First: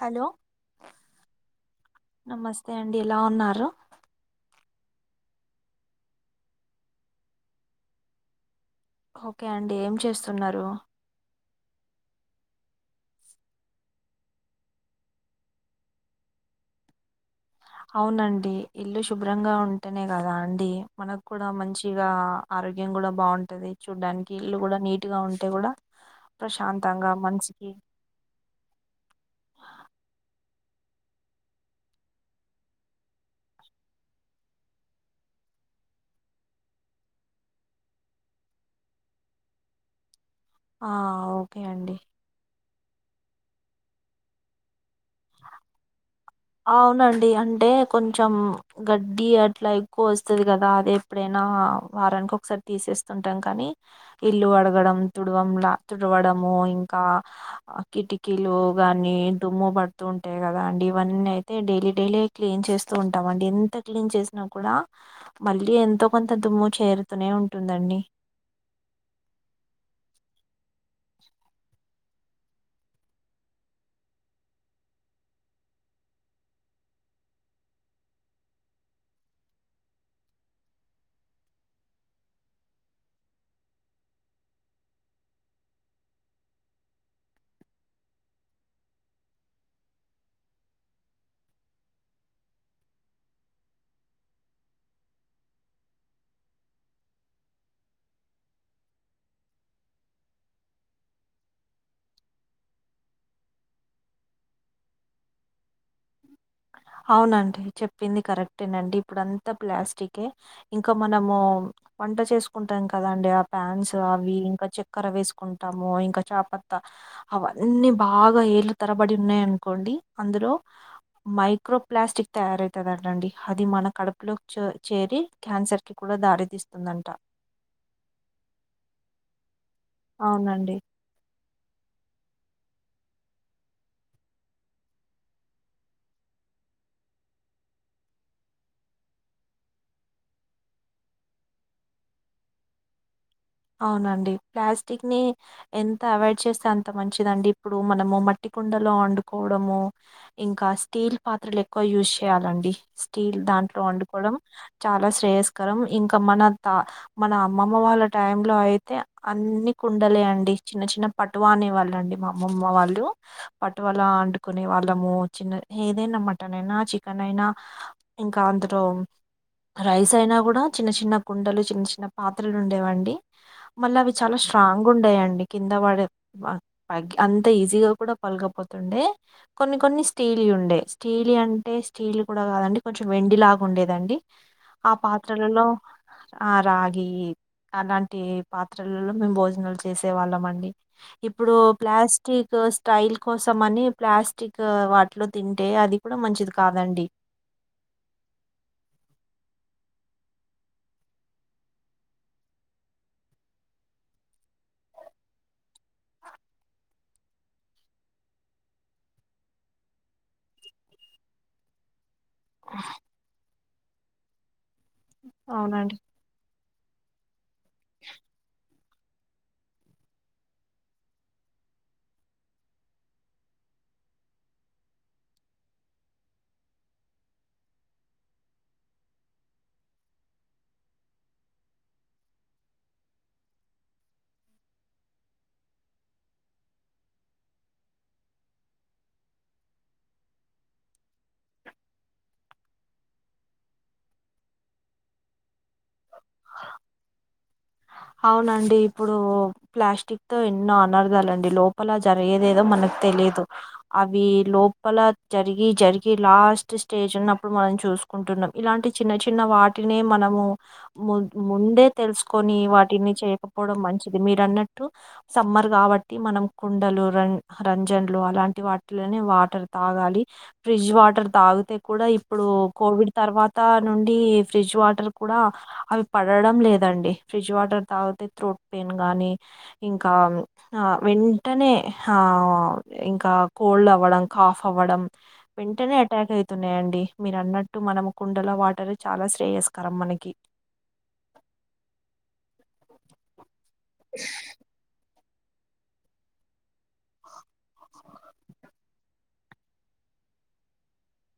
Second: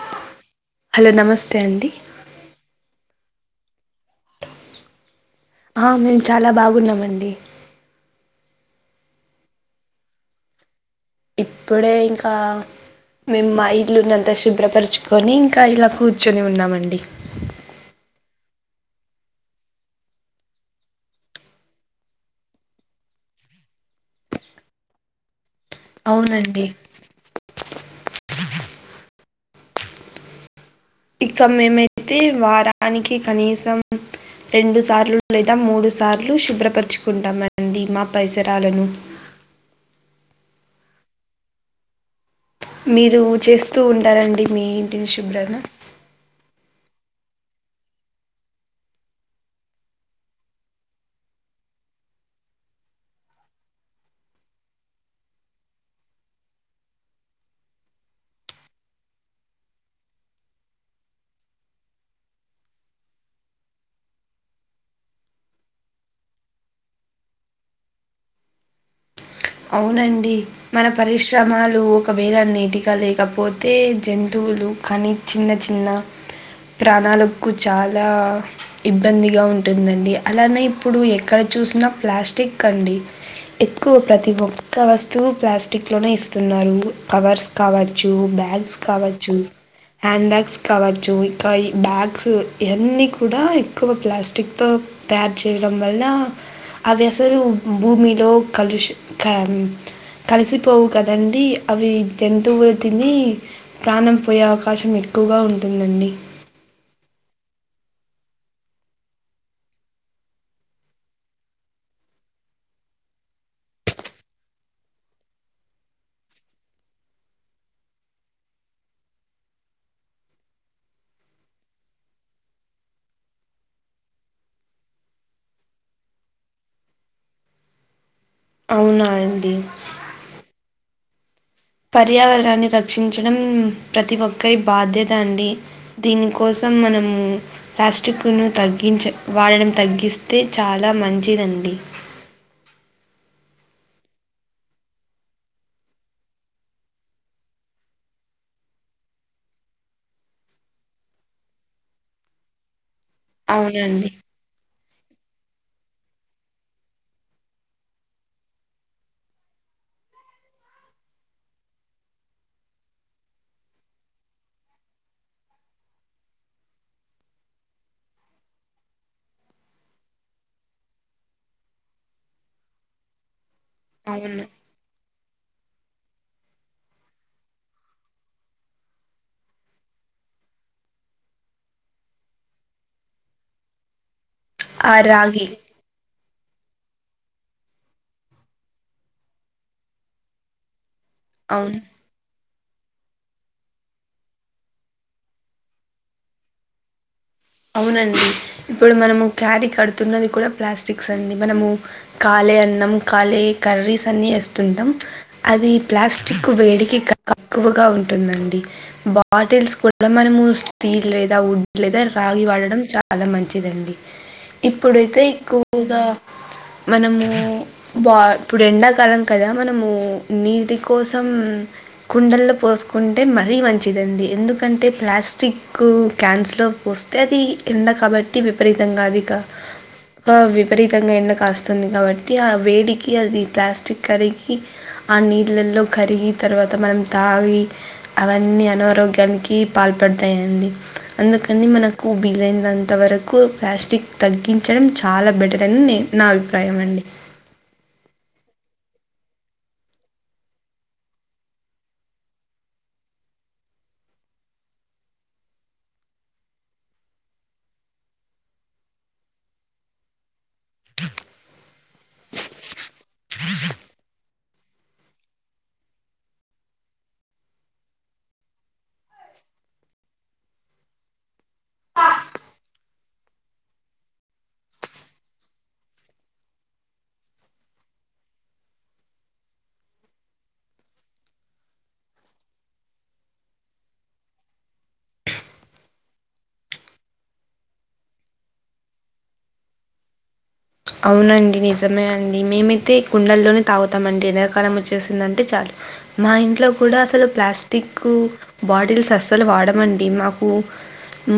Hello hello నమస్తే అండి hi అండి ఇలా ఉన్నారు ఆ మేము చాలా బాగున్నామండి ఓకే అండి ఏం చేస్తున్నారు ఇప్పుడే ఇంకా మేము మా ఇల్లున్నంత శుభ్రపరుచుకొని ఇంకా ఇలా కూర్చొని ఉన్నామండి అవునండి ఇల్లు శుభ్రంగా ఉంటేనే కదా అండి మనకు కూడా మంచిగా ఆరోగ్యం కూడా బాగుంటది చూడ్డానికి ఇల్లు కూడా నీట్ గా ఉంటే కూడా అవునండి ప్రశాంతంగా మనసుకి ఇక మేమైతే వారానికి కనీసం రెండు సార్లు లేదా మూడు సార్లు శుభ్రపరుచుకుంటామండి మా పరిసరాలను ఆ ఓకే అండి మీరు చేస్తూ ఉంటారండి మీ ఇంటిని శుభ్రణ అవునండి అంటే కొంచెం గడ్డి అట్లా ఎక్కువ వస్తది కదా అది ఎప్పుడైనా ఆ వారానికి ఒకసారి తీసేస్తుంటాం కానీ ఇల్లు కడగడం తుడ్వం ల తుడవడము ఇంకా కిటికీలు గాని దమ్ము పట్ డుతూ ఉంటాయి కదా అండి ఇవన్నీ అయితే డైలీ డైలీ క్లీన్ చేస్తూ ఉంటాం అండి ఎంత క్లీన్ చేసినా కూడా మళ్ళీ ఎంతో కొంత దుమ్ము చేరుతూనే ఉంటుందండి అవునండి మన పరిశ్రమాలు ఒకవేళ నీటిగా లేకపోతే జంతువు వులు కానీ చిన్న చిన్న ప్రాణాలకు చాలా ఇబ్బందిగా ఉంటుందండి అలానే ఇప్పుడు ఎక్కడ చూసిన ప్లాస్టిక్ కండి ఎక్కువ ప్రతి ఒక్క వస్తువు ప్లాస్టిక్ లోనే ఇస్తున్నారు కవర్స్ కావచ్చు బ్యాగ్స్ కావ చ్చు హ్యాండ్ బ్యాగ్స్ కావచ్చు ఇంకా ఈ బ్యాగ్స్ ఇవన్నీ కూడా ఎక్కువ ప్లాస్టిక్ తో తయారు చేయడం వల్ల అవి అసలు భూమిలో కలుష కంత్ కలిసిపోవు కదండి అవి జంతువులు తిని ప్రాణం పోయే అవకాశం ఎక్ ఎక్కువగా ఉంటుందండి అవునండి చెప్పింది కరెక్టేనండి ఇప్పుడు అంతా ప్లాస్టికే ఇంకా మనము వంట చేసుకుంటాం కదండి ఆ ప్యాన్స్ అవి ఇంకా చక్కెర వేసుకుంటాము ఇంకా చాపత్తా అవన్నీ బాగా ఏలు తరబడి ఉన్నాయనుకోండి అందులో మైక్ మైక్రో ప్లాస్టిక్ తయారవుతదంట అండి అది మన కడుపులోకి చేరి క్యాన్సర్ కి కూడా దారి తీస్ వస్తుందంట అవునా అండి అవునండి పర్యావరణాన్ని రక్షించడం ప్రతి ఒక్కరి బాధ్యత అండి దీనికోస మత్తం మనము ప్లాస్టిక్ను తగ్గించ వాడడం తగ్గిస్తే చాలా మంచిదండి అవునండి ప్లాస్టిక్ ని ఎంత అవాయిడ్ చేస్తే అంత మంచిదండి ఇప్పుడు మనము మట్టి కుండలో వండుకోవడము ఇంకా స్టీల్ పాత్రలు ఎక్కువ యూజ్ చేయాలండి స్టీల్ దాంట్లో అవునండి వండుకోవడం చాలా శ్రేయస్కరం ఇంకా మన త మన అమ్మమ్మ వాళ్ళ టైంలో అయితే అన్ని కుండలే అండి చిన్న చిన్న పటువానేవాళ్ళ అండి మా అమ్మమ్మ వాళ్ళు పట్టువలా అండుకునే వాళ్ళము చిన్న ఏదైనా మటన్ అయినా చికెన్ అయినా ఇంకా అంతలో రైస్ అయినా కూడా చిన్న చిన్న కుండలు చిన్న చిన్న పాత్రలు ఉండేవాం డి మళ్ళ అవి చాలా అవును స్ట్రాంగ్ ఉండయండి కింద వాడేగ అంత ఈజీగా కూడా పలకపోతుండే కొన్ని కొన్ని స్టీల్ ఉండే స్టీల్ అంటే స్టీల్ కూడా కాదండి కొంచెం వెండి లాగా ఉండేదండి ఆ పాత్రలలో ఆ రాగి అలాంటి పాత్రలలో మేము భోజనాలు చేసే వాళ్ళం అండి ఇప్పుడు అవును ప్లాస్టిక్ స్టైల్ కోసం అని ప్లాస్టిక్ వాటిలో తింటే అది కూడా మంచిది కాదండి అవునండి ఇప్పుడు మనము క్యారీ కడుతున్నది కూడా ప్లాస్టిక్స్ అండి మనము కా అం కాలే కర్రీస్ అన్ని వేస్తుంటాం అది ప్లాస్టిక్ వేడికి కా ఎక్కువగా ఉంటుందండి బాటిల్స్ కూడా మనము స్టీల్ లేదా వుడ్ లేదా రాగి వాడడం చాలా మంచిదండి ఇప్పుడైతే అవునండి. ఎక్కువగా మనము బా ఇప్పుడు ఎండ కాలం కదా మనము నీటి కోసం కుండల్లో పోసుకుంటే మరీ మంచిది దండి ఎందుకంటే ప్లాస్టిక్ క్యాన్స్ లో వస్తే అది ఎండ కాబట్టి విపరీతంగా అది ఇక విపరీతంగా ఎండ కాస్తుంది కాబట్టి ఆ వేడికి అది ప్లాస్టిక్ కర్రీగి ఆ నీళ్ళలో కరిగి తర్వాత మనం తాగి అవన్నీ అనారోగ్యానికి పాల్ పడతాయండి అందు కనీ మనకు వీలైనంత వరకు ప్లాస్టిక్ తగ్గించడం చాలా బెటర్ అని నేన్ నా అభిప్రాయం అండి అవునండి ఇప్పుడు ప్లాస్టిక్ తో ఎన్నో అనర్ధాలండి లోపల జరిగేదేదో మన తెలిదు అవి లోపల జరిగి జరిగి లాస్ట్ స్టేజ్ ఉన్నప్పుడు మనం చూ సుకుంటున్నాం ఇలాంటి చిన్న చిన్న వాటినే మనము ము ముందే తెలుసుకొని వా ఏమి చేయకపోవడం మంచిది మీరు అనటు సమ్మర్ కాబట్టి మనం కుండలు రం అలాంటి వాటిలోనే వాటర్ తాగాలి ఫ్రిడ్జ్ వాటర్ తాగితేకూడా ఇప్పుడు కు కోవిడ్ తర్వాత నుండి ఫ్రిడ్జ్ వాటర్ కూడా అవి పడడం లేదండి ఫ్రిడ్జ్ వాటర్ తాగితే త్రోట్ పెయిన్ కానీ ఇంకా వెంటనే ఇంకా కోల్డ్ అవ్వడం కాఫ్ అవ్వడం వెంటనే అటాక్ అయితున్నాయండి మీరు అన్నట్టు మనము కుండల వాటరు చాలా శ్రేయస్కరం మనకి అవునండి నిజమే అండి మేమైతే కుండల్లోనే తాగుతామండి ఎండడాకాలం వచ్చేస దంటే చాలు మా ఇంట్లో కూడా అసలు ప్లాస్టిక్ బాటిల్ అస్సలు వాడమండి మాకు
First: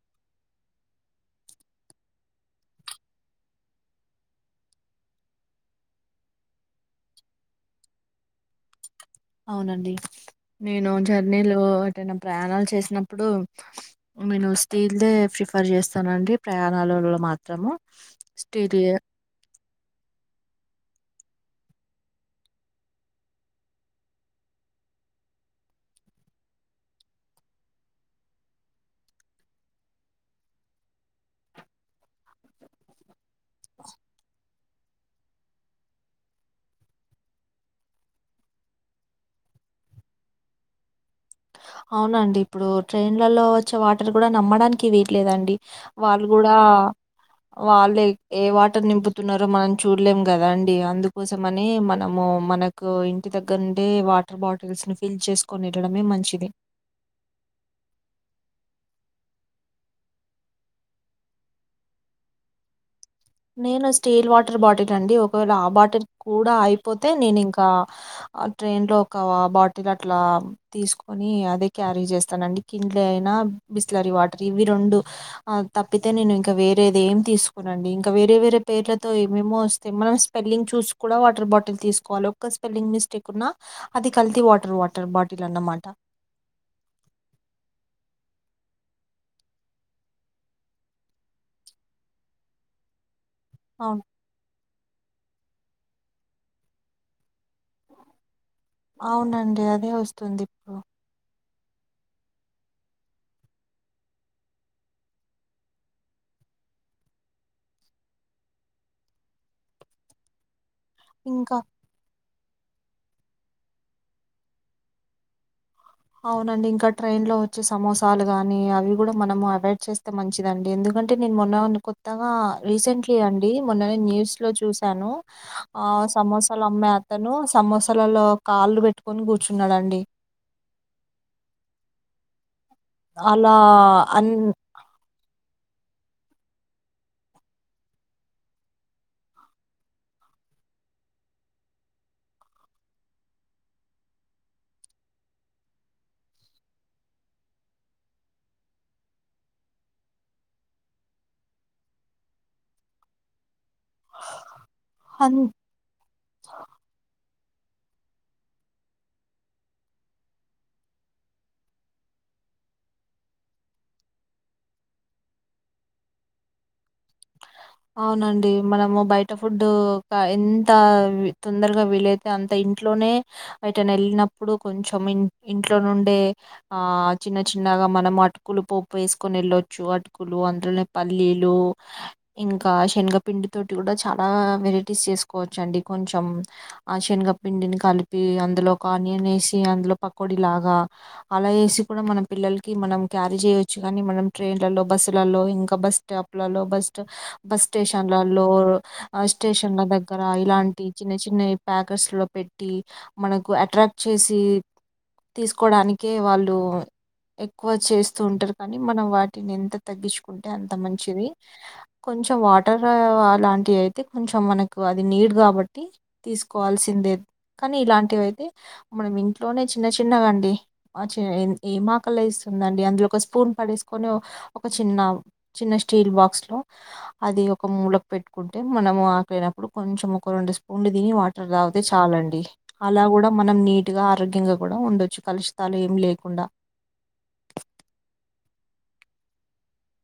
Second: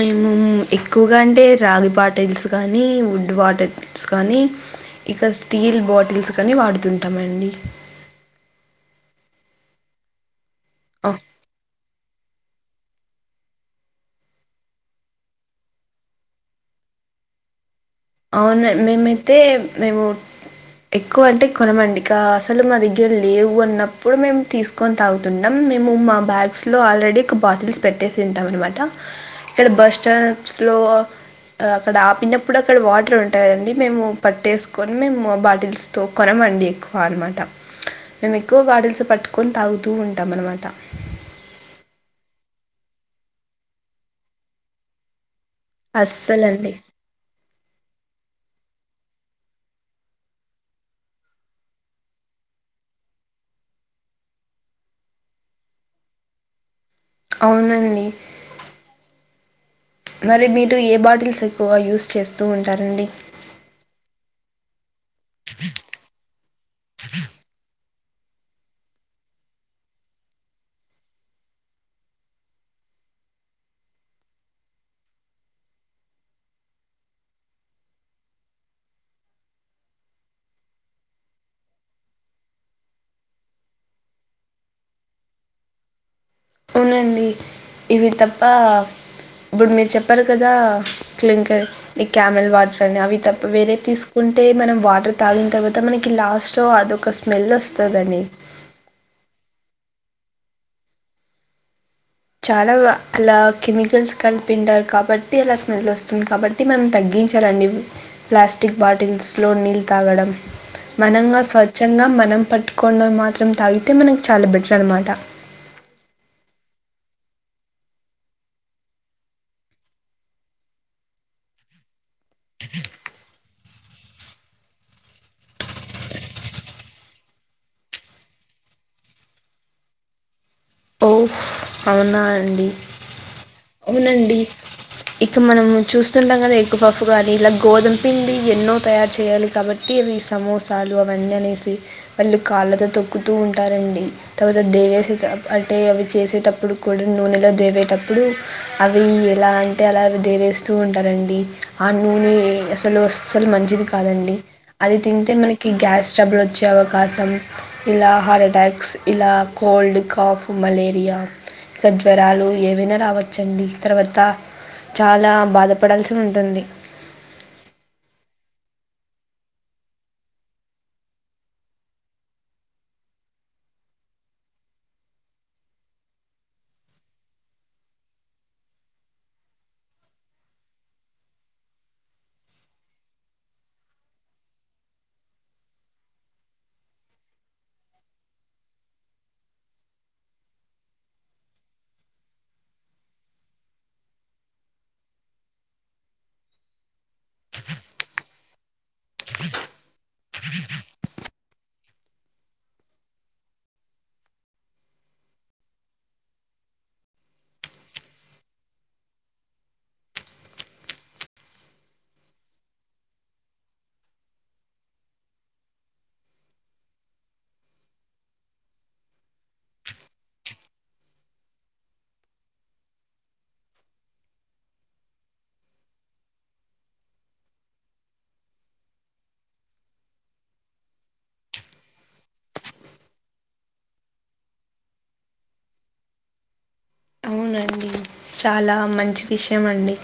మేము ఎక్కువగా అంటే రాగి బాటిల్స్ కానీ వుడ్ వాటర్ కానీ ఇక స్టీల్ బాటిల్స్ కానీ వాడుతుంటామండి అవునండి నేను జర్నీలో వాడడం ప్రయాణాలు చేసినప్పుడు నేను స్టీల్దే ప్రిఫర్ చేస్తానండి ప్రయాణాలలో మాత్రము అవున స్టీల్ మేమైతే మేము ఎక్కువ అంటే కొనమండి ఇక అసలు మా దగ్గర లేవు అన్నప్పుడు మేము తీసుకొని తాగుతుంటాం మేము మా బ్యాగ్స్ లో ఆల్రెడీ ఒక బాటిల్స్ పెట్టేసి ఉంటాం అనమాట ఇక్కడ బస్ స్టాప్లో అక్కడ ఆపినప్పుడు అక్కడ వాటర్ ఉంటాయండి మేము పట్టేసు కొన్నె మో బాటిల్స్ తో కొనమండి ఎక్కువ అనమాట మేము ఎక్కువ బాటల్స్ పట్టుకొని తాగుతూ ఉంటాం అనమాట అవునండి ఇప్పుడు ట్రైన్లలో వచ్చే వాటర్ కూడా నమ్మడానికి వేయట్లేదండి వాళ్ళు కూడా అస్సలండి వాళ్ళే ఏ వాటి నింపుతున్నారో మనం చూడలేం కదా అండి అందుకోసం అని మనము మనకు ఇంటి దగ్గర అంటే వాటర్ బాటిల్స్ ని ఫిల్ చేసుకొని వెళ్ళడమే మంచిది అవునండి మరి మీరు ఏ బాటిల్స్ ఎక్కువగా యూస్ చేస్తూ ఉంటారండి నేను స్టీల్ వాటర్ బాటిల్ అండి ఒకవేళ ఆ బాటిల్ కూడా అయిపోతే నేను ఇంకా ట్రైన్ లో ఒక బాటిల్ అట్లా తీసుకొని ని అదే క్యారీ చేస్తానండి కిన్లే అయినా బిస్లరీ వాటర్ ఇవి రెండు తప్పితే నే ఇంక వేరేది ఏం తీసుకొనండి ఇంక్ వేరే వేరే పేర్లతో ఏమేమో వస్తే మనం స్పెల్లింగ్ చూసి కూడా వాటర్ బాటిల్ తీసుకోవాలి ఒక్క స్పెల్లింగ్ మిస్ మిస్టేక్ ఉన్న అది కల్తీ వాటర్ వాటర్ బాటిల్ అన్నమాట అవునండి ఇవి తప్ప ఇప్పుడు మీరు చెప్పారు కదా క్లింకర్ ఈ క్యామెల్ వాటర్ అని అవి తప్ వేరేది అవును తీసుకుంటే మనం వా తాగిన తర్వాత మనకి లాస్ట్లో అదొక స్మెల్ వస్తదండి అవునండి అదే వస్తుంది ఇప్పుడు చాలా అలా కెమికల్స్ కలిపింటారు కాబట్టి అలా స్మెల్ వస్తుంది కాబట్టి మనం తగ్గి చరండి ప్లాస్క్ బాటిల్స్ లో నీళ్ తాగడం మనంగా ఇంకా స్వచ్ఛంగా మనం పట్టుకోవడం మాత్రం తాగితే మనకు చాలా బెటర్ అనమాట అవునండి ఇంకా ట్రైన్ లో వచ్చే సమోసాలు గాని అవి కూడా మనం అవాయిడ్ చేస్తే మంచిదండి ఎందుకు ఎందుకంటే నేను మొన్న కొత్తగా రీసెంట్లీ అండి మొన్ననే న్యూస్ లో చూసాను ఆ సమోసాలు అమ్మే అతను సమోసాలలో కాళ్ళు పెట్టుకొని కూర్చున్నాడండి ఓ అవునా అండి అలా అన్ అవునండి ఇక మనం చూస్తుంటాం కదా ఎక్కువ పప్పు గానీ ఇలా గోధుమ పిండి ఎన్నో తయారు చేయాలి కాబట్టి అవి సమోసాలు అవన్నీ అనేసి వాళ్ళు కాళ్ళతో తొక్కుతూ ఉంటారండి తర్వాత దే అంటే అవి చేసేటప్పుడు కూడా నూనెలో దేవేటప్పుడు అవి ఎలా అంటే అలా అవి దేవే వేస్తూ ఉంటారండి ఆ నూనె అసలు అస్సలు మంచిది కాదండి అది తింటే అన్ మనకి గ్యాస్ ట్రబులు వచ్చే అవకాశం ఇలా హార్ట్ అటాక్స్ ఇలా కోల్డ్ కాఫ్ మలేరియా ఇకా జ్వరాలు ఏమైనా రావచ్చండి తర్వాత చాలా బాధపడాల్సి ఉంటుంది అవునండి మనము బయట ఫుడ్డు ఎంత తొందరగా వీలైతే అంత ఇంట్లోనే ఎటైనా వెళ్ళినప్పుడు కొంచెం ఇంట్లో నుండే ఆ చిన్న చి చిన్నగా మనం అటుకులు పోప్పు వేసుకొని వెళ్ళొచ్చు అటుకులు అందులోనే పల్లీలు ఇంకా శనగపిండి తోటి కూడా చాలా వెరైటీస్ చేసుకోవచ్చండి కొంచెం ఆ శన్ శనగపిండి కలిపి అందులోకి ఆనియన్ వేసి అందులో పకోడీ లాగా అలా వేసి కూడా మనం మన పిల్లలకి మనం క్యారీ చేయొచ్చు కానీ మనం ట్రైన్లలో బస్సు లలో ఇంకా బస్ స్టాప్లలో బస్ బస్ స్టేషన్లలో స్టేషన్ల దగ్గర ఇలాంటి చిన్న చిన్నయి ప్యాకెట్ స్లో పెట్టి మనకు అట్రాక్ట్ చేసి తీసుకోవడానినికి వాళ్ళు ఎక్కువ చేస్తూ ఉంటారు కానీ మనం వాటిని ఎంత తగ్గించుకుంటే అంత మంచిది కొంచెం వాటర్ లాంటివి అయితే కొంచెం మనకు అది నీడ్ కాబట్టి తీసుకోవాల్సి ేడేది కానీ ఇలాంటివి అయితే మనం ఇంట్లోనే చిన్న చిన్నగాండి ఏ చే ఆకల ఇస్తుందండి అందులో ఒక స్పూన్ పడేసుకొని ఒక చిన్న చిన్న స్టీల్ బాక్స్ లో అది ఒక మూలకు పెట్టుకుంటే మనం ఆకలినప్పుడు కొంచెం ఒక రెండు స్పూన్లు తిని వాటర్ తాగితే చాలా అం డీ అలా కూడా మనం నీట్ గా ఆరోగ్యంగా కూడా ఉండొచ్చు కలుషితాలు ఏమి లేకుండా అవునండి చాలా మంచి విషయం అండి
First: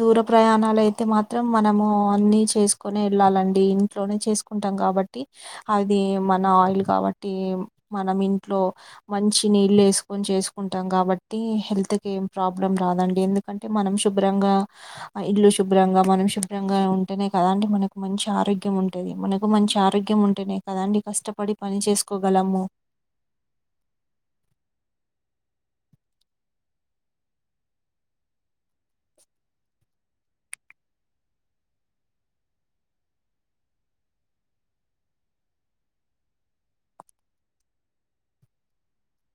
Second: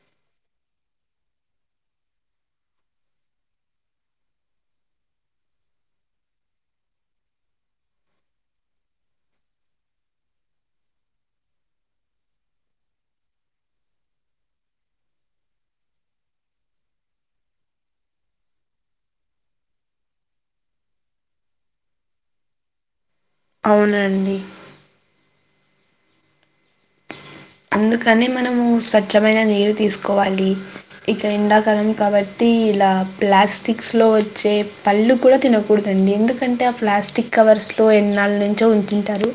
దూర ప్రయాణాలు అయితే మాత్రం మనము అన్ని చేసుకునే వెళ్ళాలండి ఇంట్లోనే చేసుకుంట కాబట్టి అ మన ఆయిల్ కాబట్టి మన ఇంట్లో మ నీళ్ళ వేసుకుని చేకుంటాం కాబట్టి హెల్త్ం ప్రాబ్లెమ్ రాదండి మన శుభ్రంగా ఇల్లు శుభ్రంగా మనం శుభ్రంగా ఉంటేనే కదా అంటే మనకు మంచి ఆరోగ్యం ఉంటుది మనకు మంచి ఆరోగ్యం ఉంటేనే కద అండి కష్టపడి పని చేసుకోగలము అవునండి అందుకనే మనము స్వచ్ఛమైన నీరు తీసుకోవాలి ఇక ఎండాకాలం కాబట్టి ఇలా ప్లాస్టిక్స్ లో వచ్చే పళ్ళు కూడా తినకూడదడి ఎందుకంటే ఆ ప్లాస్టిక్ కవర్లో వాళ్లు ఎన్నాళ్ళను ఉంచుంటారు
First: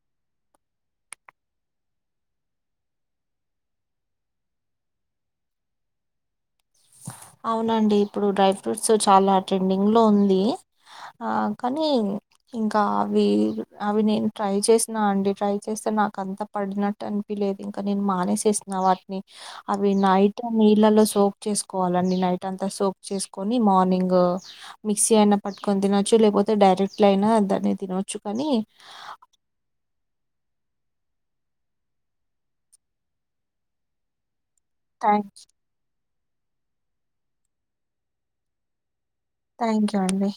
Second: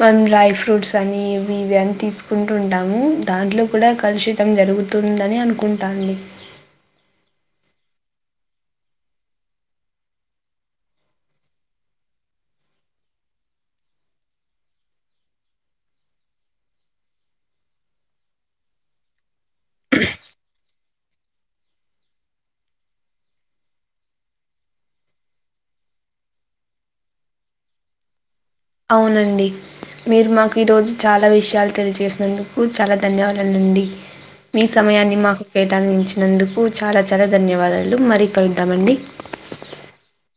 మనం డ్రై ఫ్రూట్స్ అన్ని అవి ఇవి అన్ని తీస్ కుంటుంటాము దాంట్లో కూడా కలుషితం జరుగుతుందని అనుకుంటాంది అవునండి ఇప్పుడు డ్రై ఫ్రూట్స్ చాలా ట్రెండింగ్ లో ఉంది ఆ కానీ ఇంకా అవి అవి నేను ట్రై చేసిన అండి ట్రై చేస్తా నాకంత పడినట్టు అనిపిలేదు ఇంకా నేను మానేసేసిన వాటిని అవి నై నీళ్ళ సోక్ చేసు కోవాలి అండి నైట్ అ చేసుని మార్నింగ్ మిక్సీ అయినా పట్టుకని తినొచ్చు లేకపోతే రెక్ట్ అయినా అ దని తినొచ్చు కానీ అవునండి మీరు మాకు ఈరోజు చాలా విషయాలు తెలియజేసినందుకు చాలా ధన్యవాదాలు అండి మీ సమయాన్ని థ్యాంక్ మాకు కేటాయించినందుకు చాలా చాలా ధన్యవాదాలు మరీ ఇంకా ఉంటాం అండి థ్యాంక్ యూ అండీ